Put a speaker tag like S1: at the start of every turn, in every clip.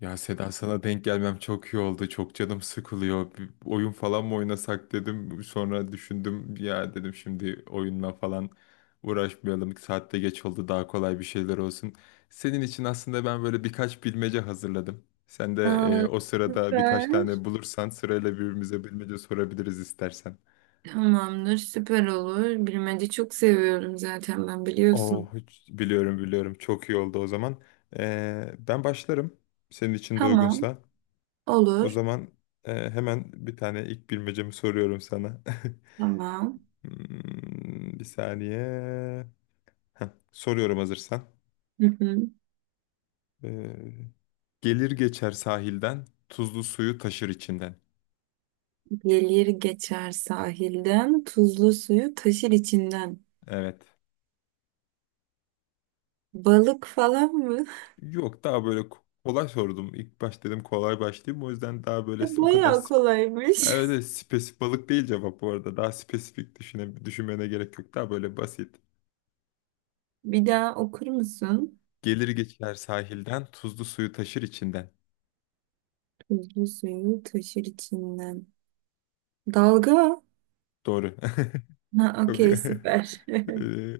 S1: Ya Seda sana denk gelmem çok iyi oldu. Çok canım sıkılıyor. Bir oyun falan mı oynasak dedim. Sonra düşündüm ya dedim şimdi oyunla falan uğraşmayalım. Saatte geç oldu daha kolay bir şeyler olsun. Senin için aslında ben böyle birkaç bilmece hazırladım. Sen de
S2: Aa,
S1: o sırada birkaç
S2: süper.
S1: tane bulursan sırayla birbirimize bilmece sorabiliriz istersen.
S2: Tamamdır, süper olur. Bilmece çok seviyorum zaten ben
S1: Oh
S2: biliyorsun.
S1: biliyorum, biliyorum, çok iyi oldu o zaman. Ben başlarım senin için de
S2: Tamam,
S1: uygunsa. O
S2: olur.
S1: zaman hemen bir tane ilk bilmecemi soruyorum sana.
S2: Tamam.
S1: Hmm, bir saniye. Heh, soruyorum hazırsan.
S2: Hı hı.
S1: Ee, Gelir geçer sahilden, tuzlu suyu taşır içinden.
S2: Gelir geçer sahilden, tuzlu suyu taşır içinden.
S1: Evet.
S2: Balık falan mı?
S1: Yok, daha böyle kolay sordum. İlk baş dedim kolay başlayayım. O yüzden daha böyle o kadar
S2: Bayağı kolaymış.
S1: evet, evet, spesifik balık değil cevap bu arada. Daha spesifik düşünmene gerek yok. Daha böyle basit.
S2: Bir daha okur musun?
S1: Gelir geçer sahilden, tuzlu suyu taşır içinden.
S2: Tuzlu suyu taşır içinden. Dalga.
S1: Doğru.
S2: Ha,
S1: Çok-
S2: okey, süper.
S1: Ee,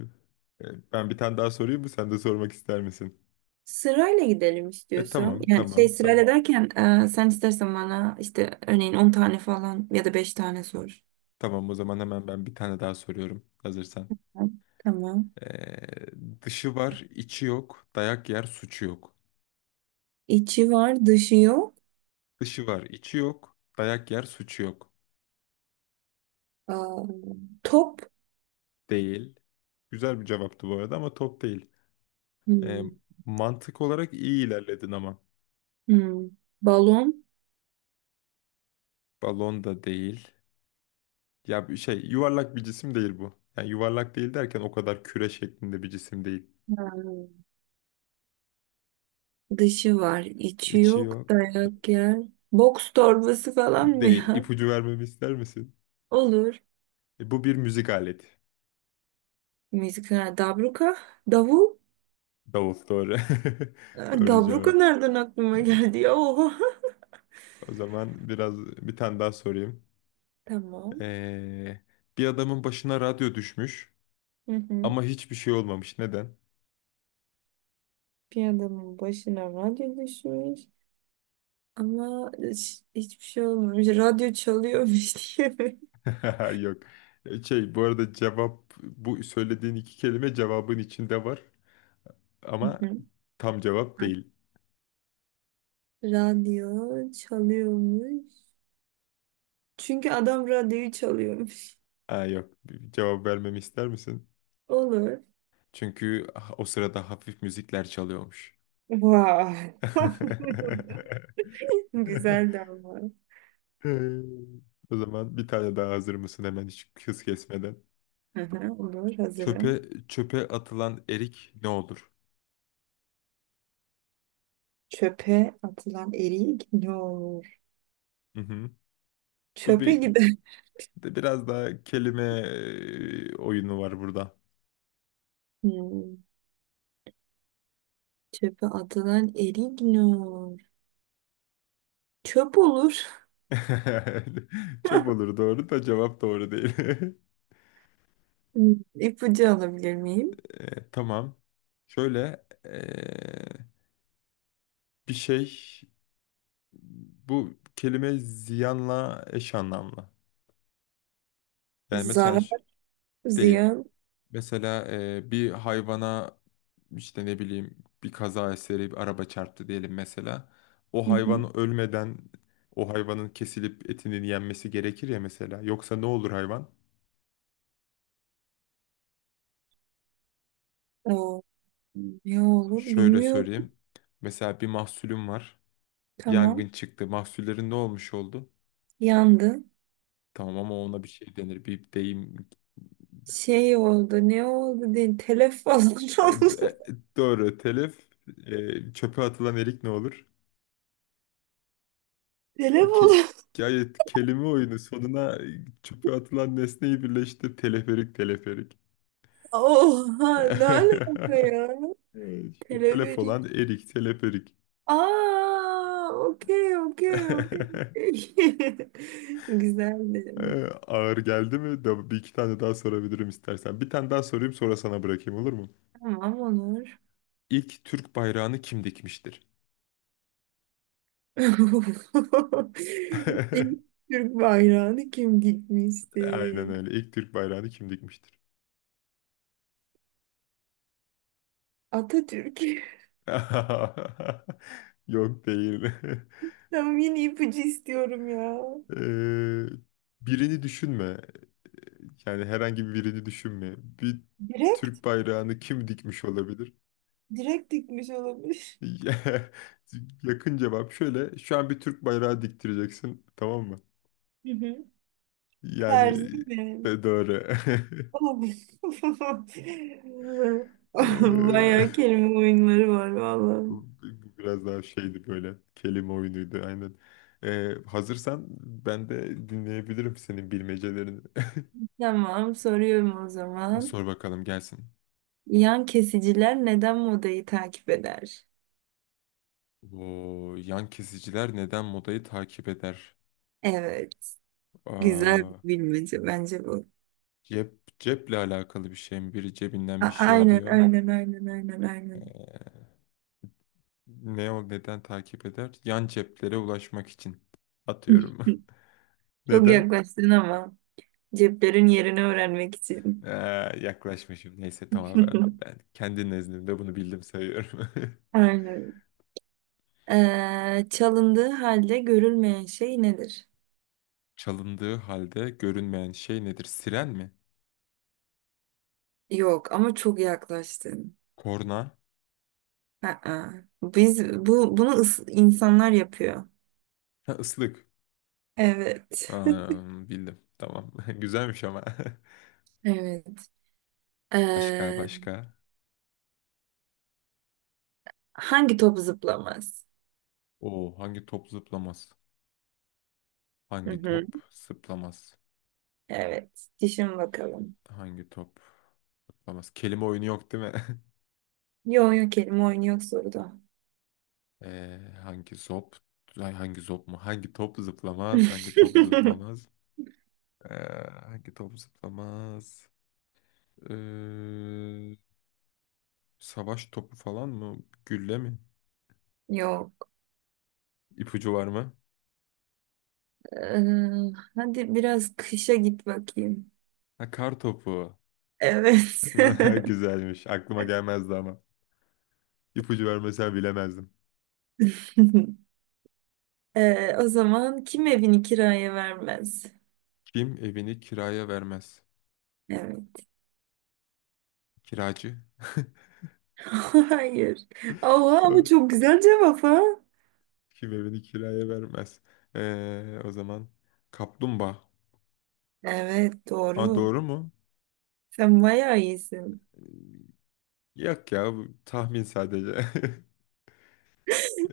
S1: Ben bir tane daha sorayım mı? Sen de sormak ister misin?
S2: Sırayla gidelim
S1: E
S2: istiyorsan.
S1: tamam,
S2: Yani şey
S1: tamam, tamam.
S2: sırayla derken sen istersen bana işte örneğin 10 tane falan ya da beş tane sor.
S1: Tamam, o zaman hemen ben bir tane daha soruyorum. Hazırsan.
S2: Tamam.
S1: Dışı var, içi yok. Dayak yer, suçu yok.
S2: İçi var, dışı yok.
S1: Dışı var, içi yok. Dayak yer, suçu yok.
S2: Aa, top.
S1: Değil. Güzel bir cevaptı bu arada ama top değil. Ee,
S2: Hmm.
S1: Mantık olarak iyi ilerledin ama.
S2: Hmm. Balon.
S1: Balon da değil. Ya bir şey, yuvarlak bir cisim değil bu. Yani yuvarlak değil derken o kadar küre şeklinde bir cisim değil.
S2: Hmm. Dışı var, içi
S1: İçi
S2: yok.
S1: yok.
S2: Dayak yer. Boks torbası falan mı
S1: Değil.
S2: ya?
S1: İpucu vermemi ister misin?
S2: Olur.
S1: E, bu bir müzik aleti.
S2: Müzik. Ha, Dabruka. Davul.
S1: Davul doğru.
S2: Aa,
S1: Doğru
S2: Dabruka
S1: cevap.
S2: nereden aklıma geldi ya? Oha.
S1: O zaman biraz bir tane daha sorayım.
S2: Tamam.
S1: Ee, Bir adamın başına radyo düşmüş
S2: Hı hı.
S1: ama hiçbir şey olmamış. Neden?
S2: Bir adamın başına radyo düşmüş ama hiçbir şey olmamış. Radyo çalıyormuş diye.
S1: Yok. E, şey, bu arada cevap, bu söylediğin iki kelime cevabın içinde var
S2: Hı
S1: ama
S2: hı.
S1: tam cevap değil.
S2: Radyo çalıyormuş. Çünkü adam radyoyu çalıyormuş.
S1: Ha, yok. Bir cevap vermemi ister misin?
S2: Olur.
S1: Çünkü ah, o sırada hafif müzikler çalıyormuş.
S2: Vay. Güzel de ama.
S1: Ee, O zaman bir tane daha, hazır mısın hemen hiç hız kesmeden?
S2: Hı hı, olur
S1: Çöpe
S2: hazırım.
S1: Çöpe atılan erik ne olur?
S2: Çöpe atılan erik ne olur?
S1: Hı hı. Bu
S2: Çöpe
S1: bir
S2: gider.
S1: de biraz daha kelime oyunu var burada.
S2: Hmm, çöpe atılan erik ne olur? Çöp olur.
S1: Çöp olur doğru da cevap doğru değil.
S2: Hmm, İpucu alabilir miyim?
S1: Tamam. Şöyle bir şey, bu kelime ziyanla eş anlamlı. Yani
S2: Zarar.
S1: mesaj değil.
S2: Ziya.
S1: Mesela bir hayvana işte ne bileyim bir kaza eseri bir araba çarptı diyelim mesela. O
S2: Hı hı.
S1: hayvan ölmeden o hayvanın kesilip etinin yenmesi gerekir ya mesela. Yoksa ne olur hayvan?
S2: O, ne olur
S1: Şöyle
S2: bilmiyorum.
S1: söyleyeyim. Mesela bir mahsulüm var.
S2: Tamam.
S1: Yangın çıktı. Mahsullerin ne olmuş oldu?
S2: Yandı.
S1: Tamam ama ona bir şey denir. Bir deyim.
S2: Şey oldu. Ne oldu? Telef falan
S1: E, d-
S2: oldu.
S1: doğru, telif. E, çöpe atılan erik ne olur? Bu
S2: Telef
S1: ke
S2: oldu.
S1: Gayet kelime oyunu. Sonuna çöpe atılan nesneyi birleştir. Teleferik, teleferik.
S2: Oha ne alaka ya?
S1: Evet, işte telef
S2: Teleferik.
S1: olan erik, teleferik.
S2: Aa, okey okey okey. Güzeldi.
S1: Ağır geldi mi? Da bir iki tane daha sorabilirim istersen. Bir tane daha sorayım, sonra sana bırakayım, olur mu?
S2: Tamam Onur.
S1: İlk Türk bayrağını kim dikmiştir?
S2: İlk Türk bayrağını kim
S1: Aynen
S2: dikmişti?
S1: öyle. İlk Türk bayrağını kim dikmiştir?
S2: Atatürk.
S1: Yok, değil.
S2: Tamam yine ipucu istiyorum ya.
S1: Ee, Birini düşünme. Yani herhangi birini düşünme. Bir
S2: Direkt,
S1: Türk bayrağını kim dikmiş olabilir?
S2: direkt dikmiş olabilir.
S1: Yakın cevap şöyle. Şu an bir Türk bayrağı diktireceksin, tamam mı?
S2: Hı hı.
S1: Yani
S2: Terzi mi?
S1: doğru.
S2: Oh.
S1: Eee,
S2: Bayağı kelime oyunları var vallahi.
S1: bu bu biraz daha şeydi böyle. Kelime oyunuydu aynen. Hazırsan ben de dinleyebilirim senin bilmecelerini.
S2: Tamam, soruyorum o zaman.
S1: Sor bakalım gelsin.
S2: Yan kesiciler neden modayı takip eder?
S1: Oo, yan kesiciler neden modayı takip eder?
S2: Evet, güzel
S1: Aa,
S2: bir bilmece bence bu.
S1: cep, ceple alakalı bir şey mi? Biri cebinden bir
S2: A-
S1: şey
S2: aynen,
S1: alıyor.
S2: aynen, aynen, aynen, aynen.
S1: Ee, Ne o, neden takip eder? Yan ceplere ulaşmak için atıyorum.
S2: Çok
S1: Neden?
S2: yaklaştın ama ceplerin yerini öğrenmek
S1: Ee,
S2: için.
S1: Yaklaşmışım. Neyse tamam, ben, ben kendi nezdimde bunu bildim sayıyorum.
S2: Aynen. Çalındığı halde görülmeyen şey nedir?
S1: Çalındığı halde görünmeyen şey nedir? Siren mi?
S2: Yok ama çok yaklaştın.
S1: Korna?
S2: Aa, biz bu bunu insanlar yapıyor.
S1: Ha, ıslık.
S2: Evet.
S1: Aa, bildim. Tamam. Güzelmiş ama.
S2: Evet.
S1: Başka,
S2: Ee,
S1: başka.
S2: hangi top zıplamaz?
S1: O hangi top zıplamaz?
S2: Hı
S1: Hangi
S2: hı.
S1: top zıplamaz?
S2: Evet. Düşün bakalım.
S1: Hangi top? Olmaz. Kelime oyunu yok değil mi?
S2: Yok yok kelime oyunu yok soruda.
S1: Hangi zop? Ay, hangi zop mu? Hangi top zıplamaz? Hangi top zıplamaz? Ee, Hangi top zıplamaz? Ee, Savaş topu falan mı? Gülle mi?
S2: Yok.
S1: İpucu var mı?
S2: Ee, hadi biraz kışa git bakayım.
S1: Ha, kar topu.
S2: Evet.
S1: Güzelmiş. Aklıma gelmezdi ama. İpucu vermesen bilemezdim.
S2: O zaman kim evini kiraya vermez?
S1: Kim evini kiraya vermez?
S2: Evet.
S1: Kiracı.
S2: Hayır. Allah ama
S1: Tamam.
S2: çok güzel cevap ha.
S1: Kim evini kiraya vermez? O zaman kaplumbağa.
S2: Evet
S1: Aa,
S2: doğru.
S1: doğru mu?
S2: Sen bayağı iyisin.
S1: Yok ya, bu tahmin sadece.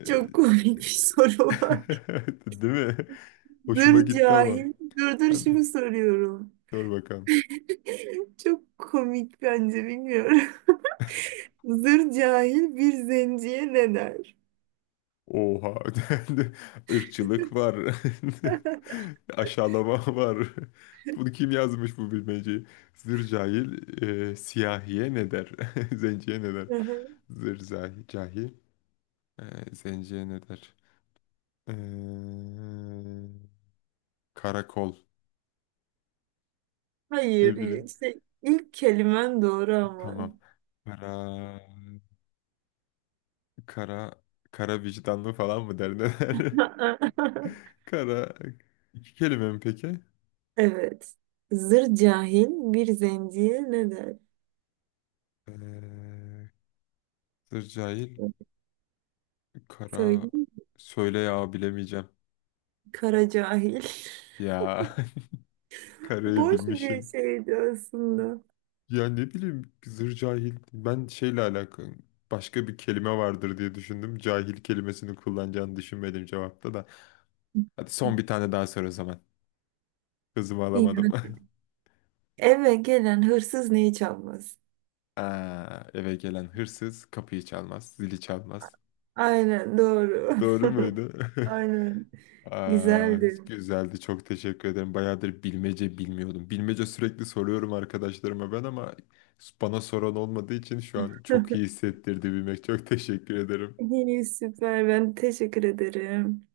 S2: Çok komik bir soru var.
S1: Değil mi?
S2: Dur
S1: Hoşuma gitti ama.
S2: cahil. Dur dur
S1: Hani,
S2: şimdi soruyorum.
S1: dur bakalım.
S2: Çok komik bence bilmiyorum. Zır cahil bir zenciye ne der?
S1: Oha. Irkçılık var. Aşağılama var. Bunu kim yazmış bu bilmeceyi? Zır cahil siyahiye ne der? Zenciye ne der?
S2: Hı hı.
S1: Cahil zenciye ne der? Eee, Karakol.
S2: Hayır
S1: Ne bileyim.
S2: işte ilk kelimen doğru ama.
S1: Tamam. Kara... Kara, kara vicdanlı falan mı der, ne der? Kara, iki kelime mi peki?
S2: Evet. Zır cahil bir zenciye ne der?
S1: Ee, Sır cahil, kara,
S2: Söyleyeyim.
S1: söyle ya, bilemeyeceğim.
S2: Kara cahil.
S1: Ya karayı
S2: Boş bir
S1: bilmişim.
S2: şeydi aslında.
S1: Ya ne bileyim zır cahil. Ben şeyle alakalı başka bir kelime vardır diye düşündüm. Cahil kelimesini kullanacağını düşünmedim cevapta da. Hadi son bir tane daha sor o zaman. Kızımı
S2: İyi.
S1: alamadım.
S2: Eve gelen hırsız neyi çalmaz?
S1: Aa, eve gelen hırsız kapıyı çalmaz, zili çalmaz.
S2: Aynen doğru.
S1: Doğru muydu?
S2: Aynen.
S1: Aa,
S2: Güzeldi.
S1: güzeldi. Çok teşekkür ederim. Bayağıdır bilmece bilmiyordum. Bilmece sürekli soruyorum arkadaşlarıma ben ama bana soran olmadığı için şu an çok iyi hissettirdi bilmek. Çok teşekkür ederim.
S2: İyi süper. Ben teşekkür ederim.